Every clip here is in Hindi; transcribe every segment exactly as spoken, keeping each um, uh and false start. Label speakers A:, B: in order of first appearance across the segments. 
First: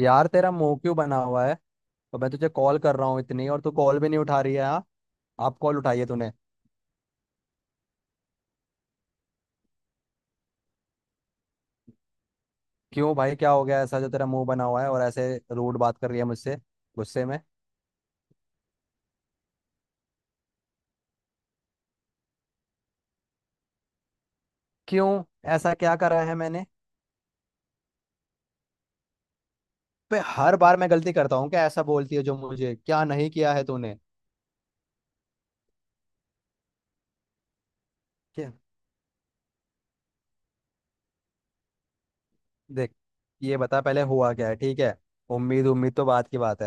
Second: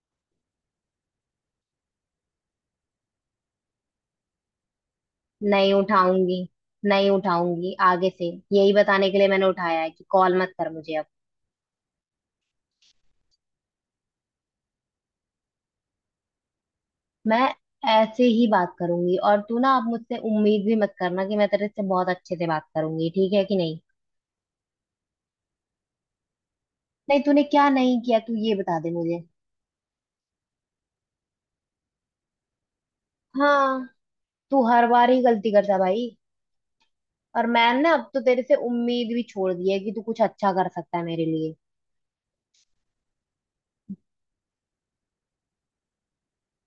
A: यार तेरा मुंह क्यों बना हुआ है। तो मैं तुझे कॉल कर रहा हूँ इतनी, और तू कॉल भी नहीं उठा रही है। हाँ, आप
B: नहीं
A: कॉल उठाइए तूने।
B: उठाऊंगी। नहीं उठाऊंगी आगे से। यही बताने के लिए मैंने उठाया है कि कॉल मत कर मुझे अब।
A: क्यों भाई, क्या हो गया ऐसा जो तेरा मुंह बना हुआ है और ऐसे रूड बात कर रही है मुझसे गुस्से में?
B: मैं ऐसे ही बात करूंगी और तू ना अब मुझसे उम्मीद भी मत करना कि मैं तेरे से बहुत अच्छे से बात करूंगी। ठीक है कि नहीं?
A: क्यों, ऐसा क्या करा है मैंने?
B: नहीं, तूने क्या नहीं किया तू ये बता दे मुझे।
A: पे हर बार मैं गलती करता हूँ क्या, ऐसा बोलती है जो मुझे, क्या नहीं किया है
B: हाँ,
A: तूने?
B: तू हर बार ही गलती करता भाई। और मैंने अब तो तेरे
A: क्या?
B: से उम्मीद भी छोड़ दी है कि तू कुछ अच्छा कर सकता है मेरे लिए।
A: देख, ये बता पहले हुआ क्या है, ठीक है। उम्मीद उम्मीद तो बात की बात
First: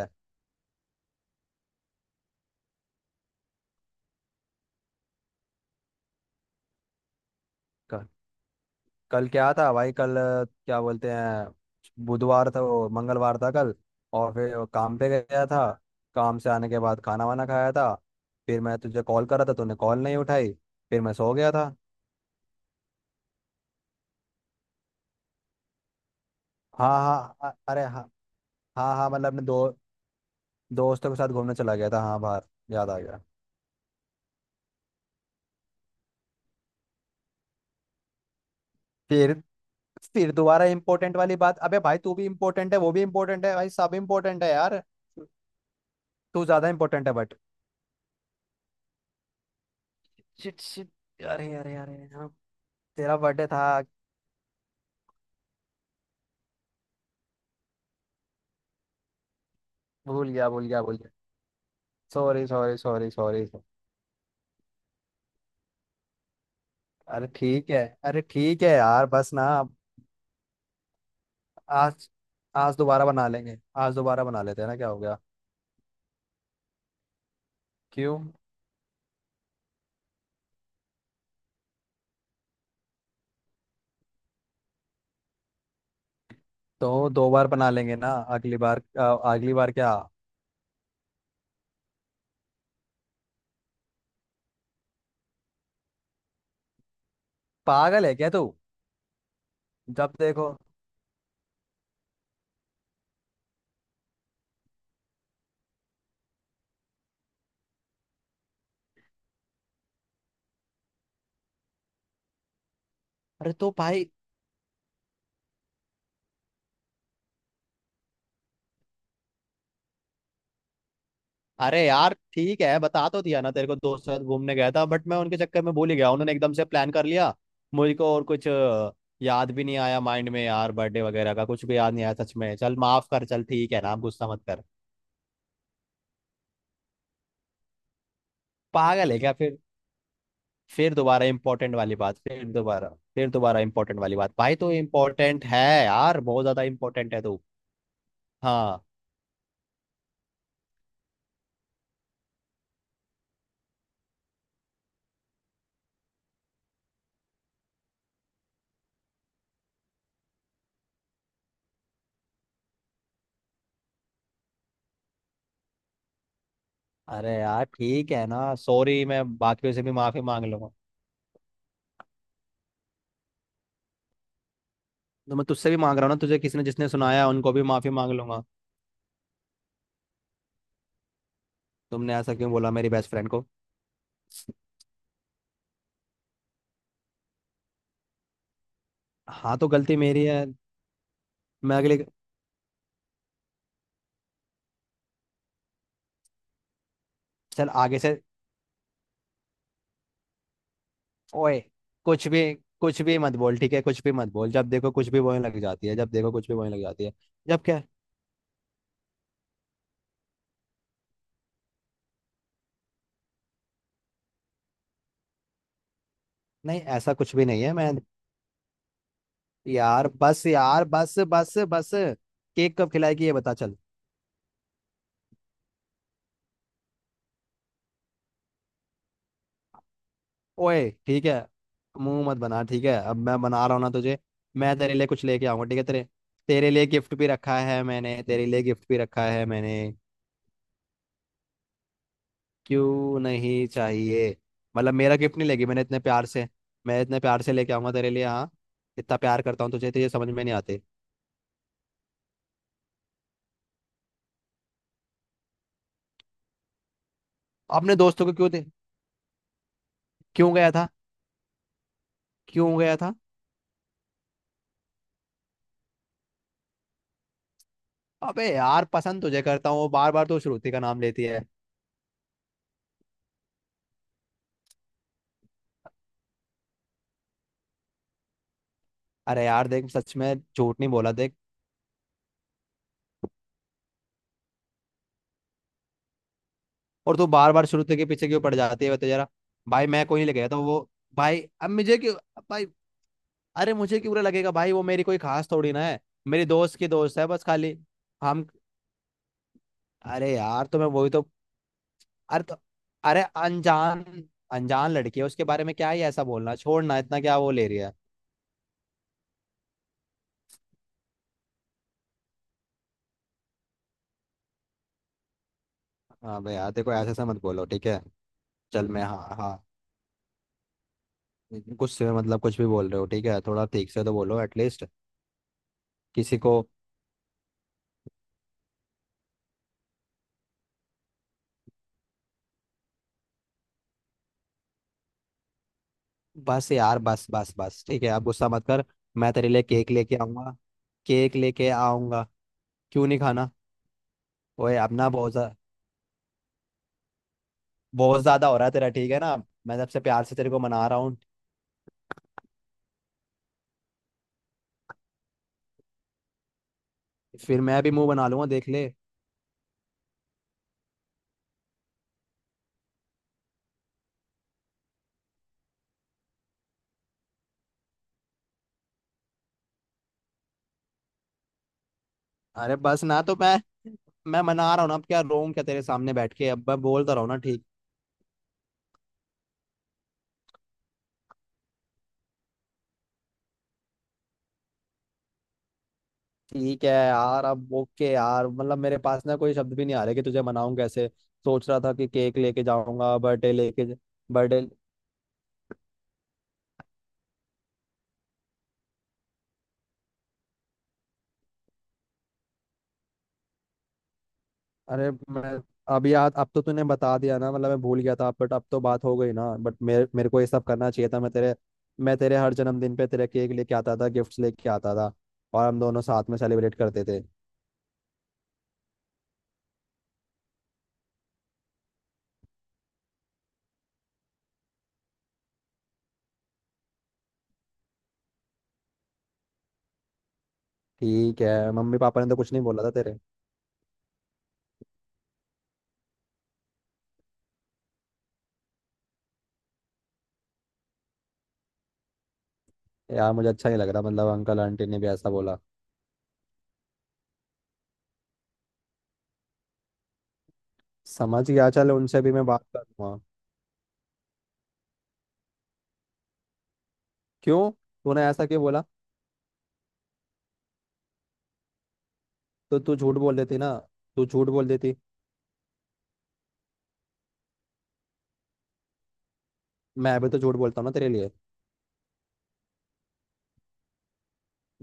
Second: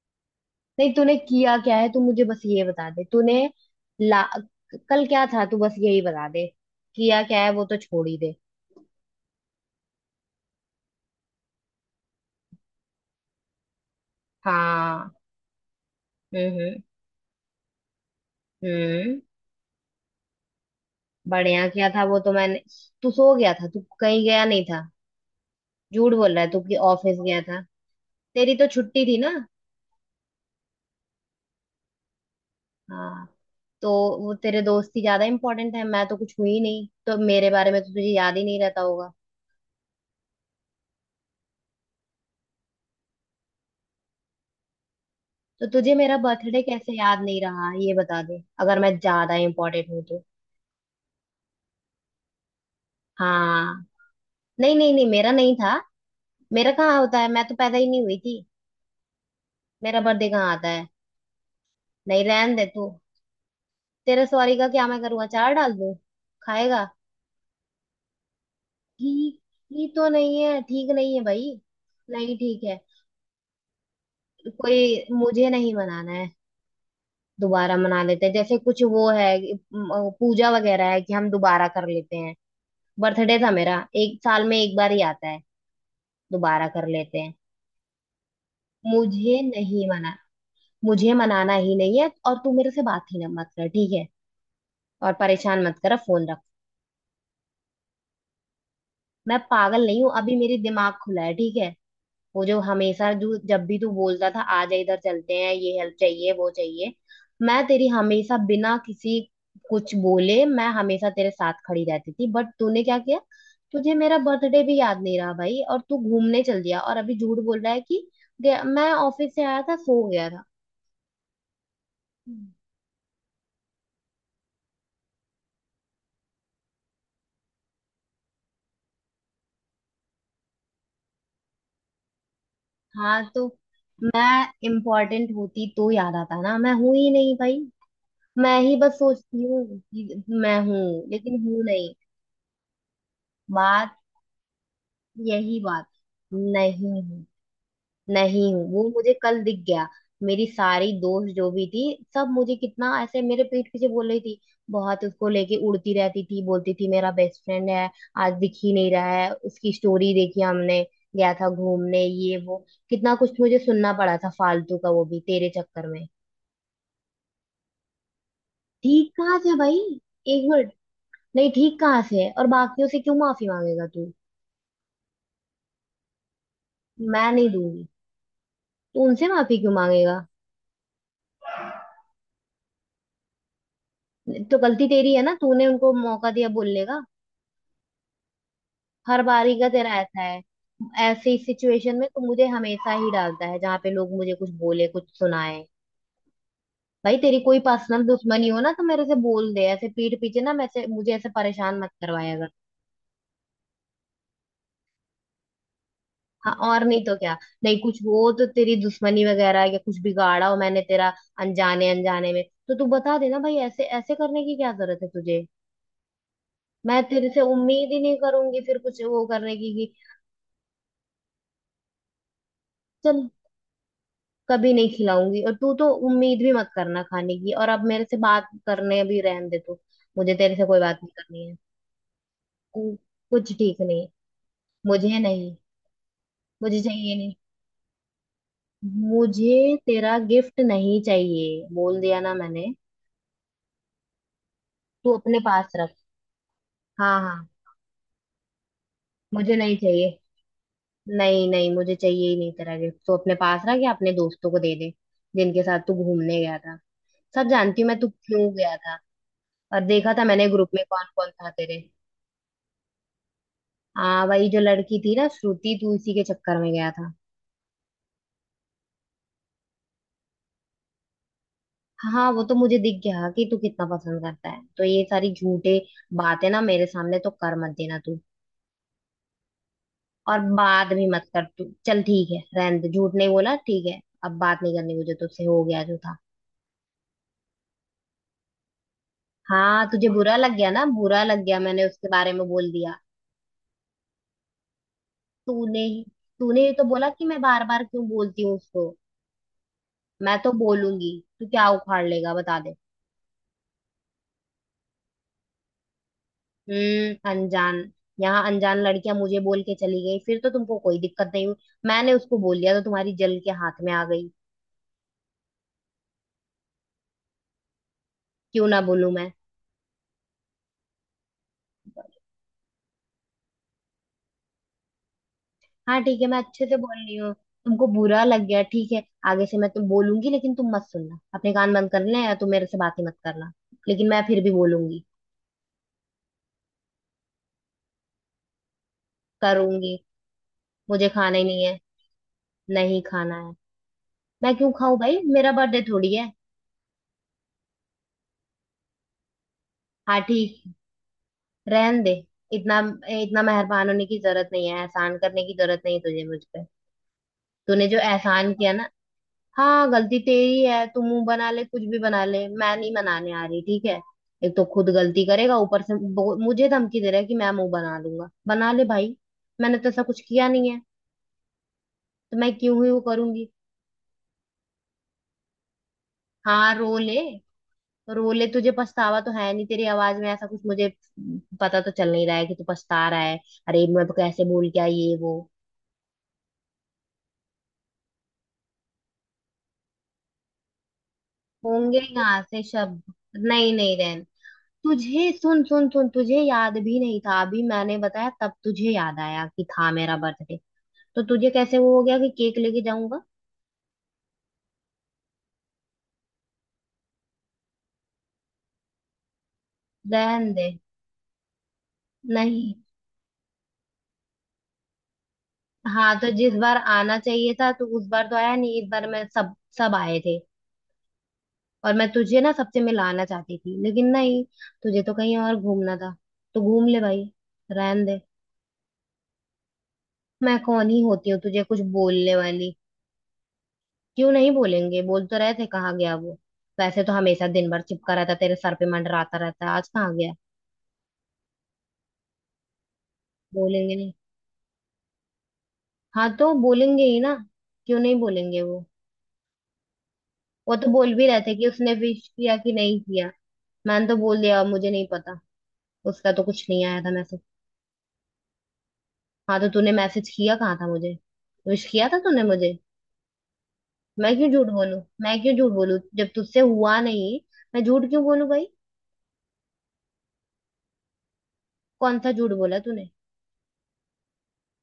B: नहीं तूने किया क्या है, तू मुझे बस ये बता दे। तूने ला, कल क्या था, तू बस यही बता दे। किया क्या है वो तो छोड़
A: है।
B: ही दे।
A: कल क्या था भाई? कल अ, क्या बोलते हैं, बुधवार था, वो मंगलवार था कल। और फिर वो काम पे
B: हाँ।
A: गया था। काम
B: हम्म।
A: से आने के
B: हम्म।
A: बाद खाना वाना खाया था। फिर मैं तुझे
B: हम्म।
A: कॉल करा था, तूने कॉल नहीं उठाई। फिर मैं सो गया
B: बढ़िया
A: था।
B: किया था वो तो मैंने। तू सो गया था, तू कहीं गया नहीं था? झूठ बोल रहा है तू कि
A: हाँ
B: ऑफिस
A: हाँ,
B: गया
A: अ-
B: था।
A: अरे हाँ।
B: तेरी तो
A: हाँ
B: छुट्टी
A: हाँ,
B: थी
A: मतलब
B: ना।
A: अपने दो दोस्तों के साथ घूमने चला गया था, हाँ, बाहर। याद आ गया।
B: हाँ। तो वो तेरे दोस्ती ज्यादा इंपॉर्टेंट है, मैं तो कुछ हुई नहीं तो मेरे बारे में तो तुझे याद ही नहीं रहता होगा।
A: फिर फिर दोबारा इंपॉर्टेंट वाली बात। अबे भाई, तू भी इंपॉर्टेंट है, वो भी इंपॉर्टेंट है भाई, सब इंपॉर्टेंट है यार।
B: तो तुझे मेरा
A: तू
B: बर्थडे
A: ज्यादा
B: कैसे
A: इंपॉर्टेंट है,
B: याद
A: बट
B: नहीं रहा ये बता दे, अगर मैं ज्यादा इंपॉर्टेंट हूँ तो।
A: शिट शिट, अरे अरे अरे हाँ, तेरा बर्थडे था।
B: हाँ। नहीं नहीं नहीं, मेरा नहीं था। मेरा कहाँ होता है, मैं तो पैदा ही नहीं हुई थी। मेरा
A: भूल
B: बर्थडे
A: गया,
B: कहाँ
A: भूल
B: आता
A: गया,
B: है।
A: भूल गया।
B: नहीं
A: सॉरी
B: रहन दे
A: सॉरी
B: तू।
A: Sorry sorry.
B: तेरे सॉरी का क्या मैं करूँ, अचार डाल दूँ? खाएगा?
A: अरे ठीक है। अरे ठीक है यार, बस
B: ठीक
A: ना अब।
B: ही तो नहीं है, ठीक नहीं है भाई।
A: आज
B: नहीं ठीक
A: आज
B: है।
A: दोबारा बना लेंगे। आज दोबारा बना लेते हैं ना,
B: कोई
A: क्या हो गया?
B: मुझे नहीं मनाना है। दोबारा मना
A: क्यों?
B: लेते हैं जैसे कुछ वो है कि, म, पूजा वगैरह है कि हम दोबारा कर लेते हैं। बर्थडे था मेरा, एक साल में एक बार ही आता है, दोबारा कर
A: तो
B: लेते
A: दो
B: हैं।
A: बार बना लेंगे ना अगली बार अ,
B: मुझे
A: अगली बार
B: नहीं
A: क्या?
B: मना। मुझे मनाना ही नहीं है, और तू मेरे से बात ही ना मत कर, ठीक है। और परेशान मत करो, फोन रख।
A: पागल है क्या तू?
B: मैं पागल नहीं हूँ,
A: जब
B: अभी
A: देखो।
B: मेरी दिमाग खुला है ठीक है। वो जो हमेशा, जो जब भी तू बोलता था आ जा इधर चलते हैं ये हेल्प चाहिए वो चाहिए, मैं तेरी हमेशा बिना किसी कुछ बोले मैं हमेशा तेरे साथ खड़ी रहती थी, बट तूने क्या किया?
A: अरे तो
B: तुझे
A: भाई,
B: मेरा बर्थडे भी याद नहीं रहा भाई, और तू घूमने चल दिया और अभी झूठ बोल रहा है कि गया- मैं ऑफिस से आया था सो गया था।
A: अरे यार ठीक है। बता तो दिया ना तेरे को, दोस्त के साथ घूमने गया था, बट मैं उनके चक्कर में भूल ही गया, उन्होंने एकदम से प्लान कर लिया। मुझको और कुछ अ, याद भी नहीं आया माइंड में यार, बर्थडे वगैरह का कुछ भी याद नहीं आया सच में। चल माफ
B: हाँ
A: कर, चल
B: तो
A: ठीक है ना, आप गुस्सा मत
B: मैं
A: कर।
B: इम्पोर्टेंट होती तो याद आता ना, मैं हूं ही नहीं भाई। मैं ही बस
A: पागल है क्या?
B: सोचती
A: फिर
B: हूँ कि मैं हूँ
A: फिर दोबारा
B: लेकिन हूँ
A: इंपॉर्टेंट
B: नहीं।
A: वाली बात। फिर दोबारा, फिर दोबारा
B: बात,
A: इंपॉर्टेंट वाली बात भाई, तो इंपॉर्टेंट
B: यही
A: है
B: बात।
A: यार, बहुत ज्यादा
B: नहीं
A: इंपॉर्टेंट है
B: हूँ,
A: तू।
B: नहीं हूँ,
A: हाँ।
B: वो मुझे कल दिख गया। मेरी सारी दोस्त जो भी थी, सब मुझे कितना ऐसे मेरे पीठ पीछे बोल रही थी। बहुत उसको लेके उड़ती रहती थी, बोलती थी मेरा बेस्ट फ्रेंड है, आज दिख ही नहीं रहा है, उसकी स्टोरी देखी हमने, गया था घूमने ये वो। कितना कुछ मुझे सुनना पड़ा था फालतू का, वो भी तेरे चक्कर में।
A: अरे यार ठीक है ना, सॉरी,
B: ठीक
A: मैं
B: कहा था
A: बाकियों
B: भाई।
A: से भी माफी
B: एक
A: मांग लूंगा।
B: मिनट, नहीं ठीक कहाँ से है? और बाकियों से क्यों माफी मांगेगा तू?
A: तो मैं तुझसे भी मांग रहा हूँ ना, तुझे किसी ने जिसने सुनाया
B: मैं नहीं
A: उनको भी
B: दूंगी।
A: माफी मांग लूंगा।
B: तू उनसे माफी क्यों मांगेगा?
A: तुमने ऐसा क्यों बोला मेरी बेस्ट फ्रेंड को?
B: तो गलती तेरी है ना, तूने उनको मौका दिया बोलने का। हर बारी
A: हाँ,
B: का
A: तो
B: तेरा
A: गलती
B: ऐसा
A: मेरी
B: है।
A: है।
B: ऐसी
A: मैं
B: सिचुएशन
A: अगले
B: में तू मुझे हमेशा ही डालता है जहाँ पे लोग मुझे कुछ बोले कुछ सुनाए। भाई तेरी कोई
A: चल आगे
B: पर्सनल
A: से।
B: दुश्मनी हो ना तो मेरे से बोल दे, ऐसे पीठ पीछे ना, मैं से- मुझे ऐसे
A: ओए,
B: परेशान मत
A: कुछ
B: करवाया कर।
A: भी, कुछ भी मत बोल, ठीक है? कुछ भी मत बोल। जब देखो कुछ भी बोलने लग जाती है, जब देखो कुछ
B: हाँ,
A: भी बोलने लग
B: और नहीं
A: जाती है।
B: तो क्या?
A: जब
B: नहीं
A: क्या?
B: कुछ हो तो तेरी दुश्मनी वगैरह या कुछ बिगाड़ा हो मैंने तेरा अनजाने, अनजाने में तो तू बता देना भाई, ऐसे ऐसे करने की क्या जरूरत है तुझे?
A: नहीं,
B: मैं
A: ऐसा
B: तेरे
A: कुछ
B: से
A: भी नहीं है
B: उम्मीद
A: मैं।
B: ही नहीं करूंगी फिर कुछ वो करने की कि।
A: यार बस, यार बस बस बस, केक कब खिलाएगी
B: चल,
A: ये बता, चल।
B: कभी नहीं खिलाऊंगी, और तू तो उम्मीद भी मत करना खाने की, और अब मेरे से बात करने भी रहने दे तू। मुझे तेरे से कोई
A: ओए
B: बात नहीं
A: ठीक है,
B: करनी है।
A: मुंह मत बना,
B: तू
A: ठीक है? अब मैं
B: कुछ
A: बना रहा
B: ठीक
A: हूँ ना
B: नहीं।
A: तुझे। मैं तेरे लिए
B: मुझे
A: कुछ लेके
B: नहीं।
A: आऊंगा, ठीक है? तेरे तेरे
B: मुझे
A: लिए गिफ्ट
B: चाहिए
A: भी
B: नहीं।
A: रखा है मैंने, तेरे लिए गिफ्ट भी रखा है मैंने।
B: मुझे तेरा गिफ्ट नहीं चाहिए, बोल दिया ना मैंने।
A: क्यों नहीं चाहिए? मतलब
B: तू
A: मेरा गिफ्ट
B: अपने
A: नहीं लेगी?
B: पास
A: मैंने
B: रख।
A: इतने प्यार से मैं
B: हाँ
A: इतने प्यार
B: हाँ।
A: से लेके आऊंगा तेरे लिए, हाँ। इतना प्यार
B: मुझे
A: करता हूँ
B: नहीं
A: तुझे, तो ये
B: चाहिए।
A: समझ में नहीं आते।
B: नहीं नहीं, मुझे चाहिए ही नहीं तेरा गिफ्ट, तो अपने पास रख या अपने दोस्तों को दे दे जिनके साथ तू घूमने गया था। सब जानती हूँ
A: अपने
B: मैं तू
A: दोस्तों को
B: क्यों
A: क्यों दे?
B: गया था। और देखा था मैंने
A: क्यों
B: ग्रुप
A: गया
B: में
A: था?
B: कौन कौन था तेरे।
A: क्यों गया था?
B: हाँ, वही जो लड़की थी ना, श्रुति, तू इसी के चक्कर में गया था।
A: अबे यार, पसंद तुझे करता हूँ, बार बार तू श्रुति का नाम लेती है।
B: हाँ हाँ, वो तो मुझे दिख गया कि तू कितना पसंद करता है, तो ये सारी झूठे बातें ना मेरे सामने तो कर मत देना तू।
A: अरे यार देख, सच में
B: और
A: झूठ नहीं
B: बात भी
A: बोला,
B: मत
A: देख।
B: कर तू, चल ठीक है, रहने दे, झूठ नहीं बोला ठीक है। अब बात नहीं करनी मुझे तुझसे, हो गया जो था।
A: और तू बार बार श्रुति के पीछे क्यों पड़ जाती है, बता जरा?
B: हाँ
A: भाई मैं
B: तुझे
A: कोई नहीं ले
B: बुरा
A: गया
B: लग
A: था
B: गया
A: वो।
B: ना, बुरा
A: भाई
B: लग गया
A: अब
B: मैंने
A: मुझे
B: उसके
A: क्यों,
B: बारे में
A: भाई,
B: बोल दिया।
A: अरे मुझे क्यों बुरा लगेगा भाई, वो मेरी कोई खास थोड़ी
B: तूने
A: ना है।
B: ही
A: मेरी
B: तूने ही
A: दोस्त
B: तो
A: की
B: बोला
A: दोस्त
B: कि
A: है
B: मैं
A: बस
B: बार
A: खाली।
B: बार क्यों बोलती
A: हम
B: हूँ उसको।
A: अरे
B: मैं तो
A: यार, तो मैं वही
B: बोलूंगी,
A: तो,
B: तू क्या उखाड़ लेगा
A: अरे तो,
B: बता दे।
A: अरे, अनजान अनजान लड़की है, उसके बारे में क्या ही ऐसा बोलना? छोड़ ना, इतना
B: हम्म,
A: क्या वो ले
B: अनजान,
A: रही है?
B: यहाँ अनजान लड़कियां मुझे बोल के चली गई फिर तो तुमको कोई दिक्कत नहीं हुई? मैंने उसको बोल दिया तो तुम्हारी जल के हाथ में आ गई।
A: हाँ भाई यार, देखो ऐसे ऐसे मत बोलो, ठीक है?
B: क्यों ना
A: चल मैं,
B: बोलूं
A: हाँ
B: मैं?
A: हाँ, गुस्से में मतलब कुछ भी बोल रहे हो, ठीक है? थोड़ा ठीक से तो बोलो एटलीस्ट,
B: हाँ ठीक है मैं
A: किसी को।
B: अच्छे से बोल रही हूँ। तुमको बुरा लग गया ठीक है। आगे से मैं तुम बोलूंगी, लेकिन तुम मत सुनना, अपने कान बंद कर लेना, या तुम मेरे से बात ही मत करना, लेकिन मैं फिर भी बोलूंगी।
A: बस यार, बस बस बस ठीक है, आप गुस्सा मत कर। मैं तेरे लिए
B: करूंगी,
A: केक लेके आऊंगा।
B: मुझे
A: केक
B: खाना ही नहीं
A: लेके
B: है।
A: आऊंगा।
B: नहीं
A: क्यों नहीं
B: खाना
A: खाना?
B: है। मैं क्यों
A: ओए
B: खाऊं
A: अपना
B: भाई,
A: बहुत ज्या-
B: मेरा बर्थडे थोड़ी है।
A: बहुत ज्यादा हो रहा है तेरा, ठीक है ना? मैं सबसे
B: हाँ
A: प्यार से तेरे को
B: ठीक,
A: मना रहा हूँ।
B: रहन दे। इतना, इतना मेहरबान होने की जरूरत नहीं है, एहसान करने की जरूरत नहीं है तुझे मुझ पे।
A: फिर मैं
B: तूने
A: भी
B: जो
A: मुंह बना लूंगा,
B: एहसान
A: देख
B: किया ना।
A: ले।
B: हाँ गलती तेरी है, तू मुंह बना ले कुछ भी बना ले, मैं नहीं मनाने आ रही ठीक है। एक तो खुद गलती करेगा, ऊपर से बो- मुझे धमकी दे रहा है कि मैं मुंह बना लूंगा, बना ले भाई। मैंने तो ऐसा कुछ किया नहीं है, तो मैं
A: अरे
B: क्यों ही वो
A: बस ना, तो
B: करूंगी।
A: मैं मैं मना रहा हूँ ना। अब क्या रोऊं क्या तेरे सामने बैठ के? अब
B: हाँ
A: मैं
B: रो
A: बोलता
B: ले,
A: रहा हूँ ना, ठीक?
B: पर बोले तुझे पछतावा तो है नहीं, तेरी आवाज में ऐसा कुछ मुझे पता तो चल नहीं रहा है कि तू पछता रहा है। अरे मैं तो कैसे बोल क्या ये वो,
A: ठीक है यार, अब ओके यार, मतलब मेरे पास ना कोई शब्द भी नहीं आ रहे कि तुझे मनाऊं कैसे। सोच रहा था
B: होंगे
A: कि केक
B: यहाँ से
A: लेके
B: शब्द।
A: जाऊंगा, बर्थडे
B: नहीं
A: लेके,
B: नहीं रहन।
A: बर्थडे।
B: तुझे सुन सुन सुन, तुझे याद भी नहीं था, अभी मैंने बताया तब तुझे याद आया कि था मेरा बर्थडे। तो तुझे कैसे वो हो गया कि केक लेके जाऊंगा?
A: अरे मैं, अब यार, अब तो तूने बता दिया ना, मतलब मैं भूल गया था बट अब तो बात हो गई ना। बट मेरे मेरे को ये
B: रहन
A: सब
B: दे।
A: करना चाहिए था। मैं तेरे मैं तेरे हर
B: नहीं।
A: जन्मदिन पे तेरे केक लेके आता था, गिफ्ट्स लेके आता था और हम दोनों
B: हाँ तो
A: साथ में
B: जिस
A: सेलिब्रेट
B: बार
A: करते
B: आना
A: थे।
B: चाहिए था तो उस बार तो आया नहीं, इस बार मैं सब सब आए थे, और मैं तुझे ना सबसे मिलाना चाहती थी लेकिन नहीं, तुझे तो कहीं और घूमना था, तो घूम ले भाई, रहन दे, मैं कौन ही होती हूँ
A: ठीक
B: तुझे
A: है,
B: कुछ
A: मम्मी पापा ने
B: बोलने
A: तो कुछ नहीं
B: वाली।
A: बोला था तेरे?
B: क्यों नहीं बोलेंगे, बोल तो रहे थे कहाँ गया वो, वैसे तो हमेशा दिन भर चिपका रहता, तेरे सर पे मंडराता रहता है, आज कहाँ गया।
A: यार मुझे अच्छा नहीं लग
B: बोलेंगे
A: रहा,
B: नहीं।
A: मतलब अंकल आंटी ने भी ऐसा बोला?
B: हाँ तो बोलेंगे ही ना, क्यों नहीं बोलेंगे वो वो तो बोल भी रहे
A: समझ
B: थे कि
A: गया, चल
B: उसने
A: उनसे
B: विश
A: भी मैं
B: किया
A: बात
B: कि
A: कर
B: नहीं
A: लूंगा।
B: किया। मैंने तो बोल दिया मुझे नहीं पता, उसका तो कुछ नहीं आया था मैसेज।
A: क्यों, तूने ऐसा क्यों बोला?
B: हाँ तो तूने मैसेज किया कहाँ था मुझे, विश किया था तूने मुझे?
A: तो तू झूठ बोल देती ना, तू
B: मैं क्यों
A: झूठ
B: झूठ
A: बोल देती।
B: बोलूं, मैं क्यों झूठ बोलूं जब तुझसे हुआ नहीं, मैं झूठ क्यों बोलूं भाई।
A: मैं भी तो झूठ बोलता हूँ ना तेरे लिए,
B: कौन सा झूठ बोला तूने?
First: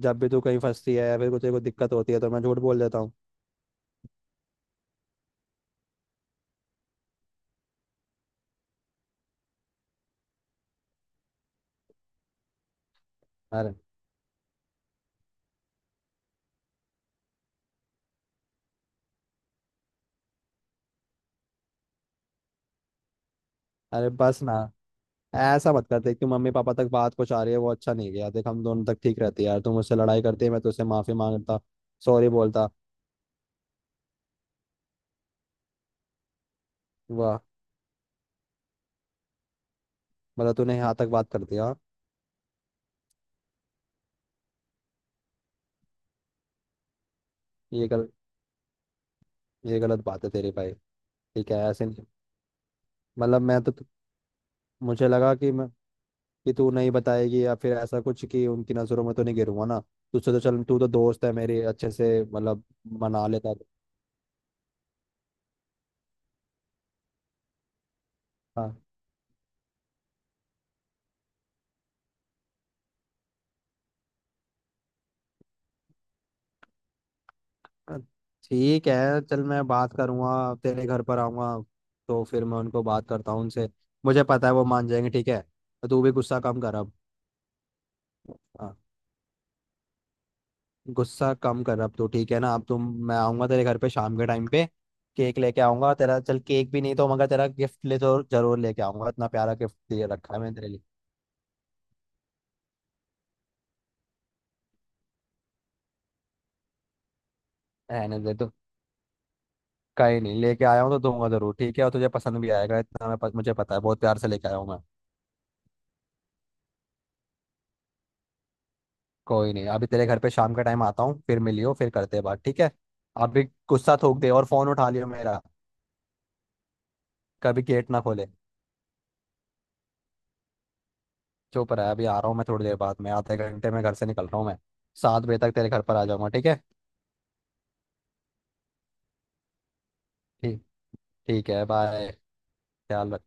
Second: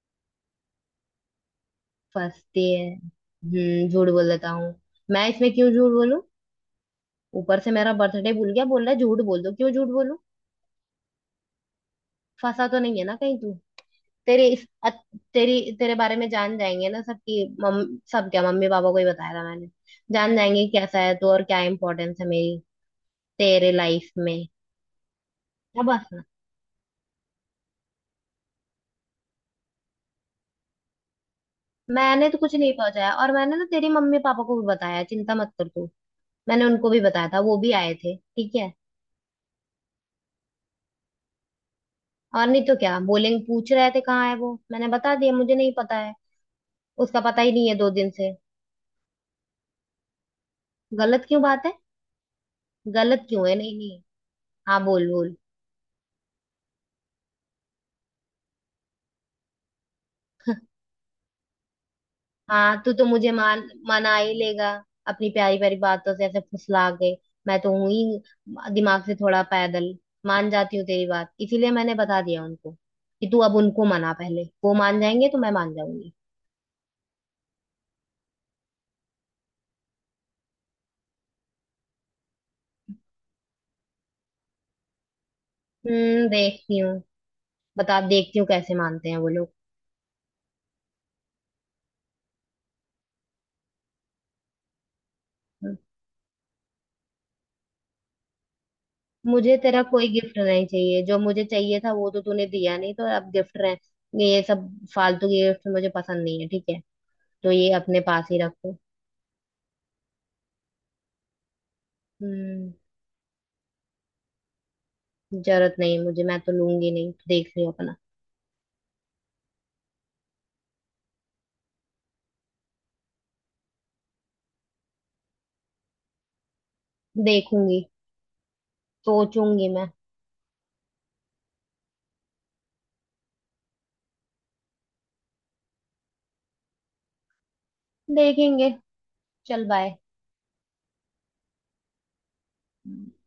A: जब भी तू कहीं फंसती है या फिर कुछ कोई दिक्कत होती है तो मैं झूठ
B: फंसती
A: बोल
B: है,
A: देता हूँ।
B: हम्म, झूठ बोल देता हूँ। मैं इसमें क्यों झूठ बोलूं? ऊपर से मेरा बर्थडे भूल गया, बोल रहा है झूठ बोल दो, क्यों झूठ बोलूं? फंसा तो नहीं है ना कहीं तू?
A: अरे,
B: तेरे इस अत- तेरी तेरे बारे में जान जाएंगे ना सब कि मम, सब क्या, मम्मी पापा को ही बताया था मैंने। जान जाएंगे कि कैसा है तू और क्या इम्पोर्टेंस है मेरी तेरे
A: अरे
B: लाइफ
A: बस
B: में।
A: ना, ऐसा
B: अब
A: मत करते
B: बस,
A: कि मम्मी पापा तक बात कुछ आ रही है, वो अच्छा नहीं गया। देख, हम दोनों तक ठीक रहती है यार, तू मुझसे लड़ाई करती है, मैं तुझसे माफी मांगता,
B: मैंने
A: सॉरी
B: तो कुछ
A: बोलता।
B: नहीं पहुंचाया, और मैंने ना तेरी मम्मी पापा को भी बताया, चिंता मत कर तू। मैंने उनको भी बताया
A: वाह,
B: था, वो भी आए थे ठीक है।
A: मतलब तूने यहाँ तक बात कर दिया, हाँ?
B: और नहीं तो क्या, बोलेंगे, पूछ रहे थे कहाँ है वो, मैंने बता दिया मुझे नहीं पता है, उसका पता ही नहीं है
A: ये
B: दो दिन
A: गलत,
B: से।
A: ये गलत बात है तेरी भाई।
B: गलत क्यों
A: ठीक है
B: बात है?
A: ऐसे नहीं,
B: गलत
A: मतलब
B: क्यों है?
A: मैं तो,
B: नहीं नहीं। हाँ
A: मुझे
B: बोल बोल।
A: लगा कि मैं कि तू नहीं बताएगी या फिर ऐसा कुछ, कि उनकी नज़रों में तो नहीं गिरूंगा ना। तुझसे तो चल, तू तो दोस्त है मेरी अच्छे से, मतलब
B: हाँ तू तो
A: मना
B: मुझे
A: लेता।
B: मान, मना ही लेगा अपनी प्यारी प्यारी बातों से ऐसे फुसला के। मैं तो हूं ही
A: हाँ
B: दिमाग से थोड़ा पैदल, मान जाती हूँ तेरी बात, इसीलिए मैंने बता दिया उनको कि तू अब उनको मना, पहले वो मान जाएंगे तो मैं मान जाऊंगी।
A: ठीक है, चल मैं बात करूंगा, तेरे घर पर आऊंगा, तो फिर मैं उनको बात करता हूँ उनसे, मुझे पता है वो मान जाएंगे, ठीक है? तो तू भी
B: हम्म
A: गुस्सा कम कर
B: देखती हूँ।
A: अब।
B: बता, देखती हूँ कैसे
A: हाँ,
B: मानते हैं वो लोग।
A: गुस्सा कम कर अब तू, ठीक है ना? अब तुम, मैं आऊंगा तेरे घर पे शाम के टाइम पे। केक लेके आऊंगा तेरा, चल केक भी नहीं तो मगर तेरा गिफ्ट ले तो जरूर लेके आऊंगा, इतना प्यारा
B: मुझे
A: गिफ्ट
B: तेरा कोई
A: दे रखा
B: गिफ्ट
A: है मैंने
B: नहीं
A: तेरे लिए।
B: चाहिए, जो मुझे चाहिए था वो तो तूने दिया नहीं, तो अब गिफ्ट रहे ये सब, फालतू के गिफ्ट मुझे पसंद नहीं है ठीक है, तो ये अपने
A: रहने
B: पास ही
A: दे,
B: रखो।
A: कहीं नहीं, लेके आया हूँ तो दूंगा जरूर, ठीक है? और तुझे पसंद भी
B: हम्म,
A: आएगा इतना, मैं, मुझे पता है, बहुत प्यार से लेके आया हूँ मैं।
B: जरूरत नहीं है मुझे, मैं तो लूंगी नहीं, देख लियो अपना।
A: कोई नहीं, अभी तेरे घर पे शाम का टाइम आता हूँ, फिर मिलियो, फिर करते हैं बात, ठीक है? अभी गुस्सा थूक दे और फोन उठा लियो मेरा। कभी
B: देखूंगी।
A: गेट ना खोले।
B: सोचूंगी मैं।
A: चुप रहा, अभी आ रहा हूँ मैं थोड़ी देर बाद में, आधे घंटे में घर से निकल रहा हूँ मैं, सात बजे तक तेरे घर पर आ जाऊंगा, ठीक है?
B: देखेंगे। चल बाय।
A: ठीक, ठीक है बाय। ख्याल रख।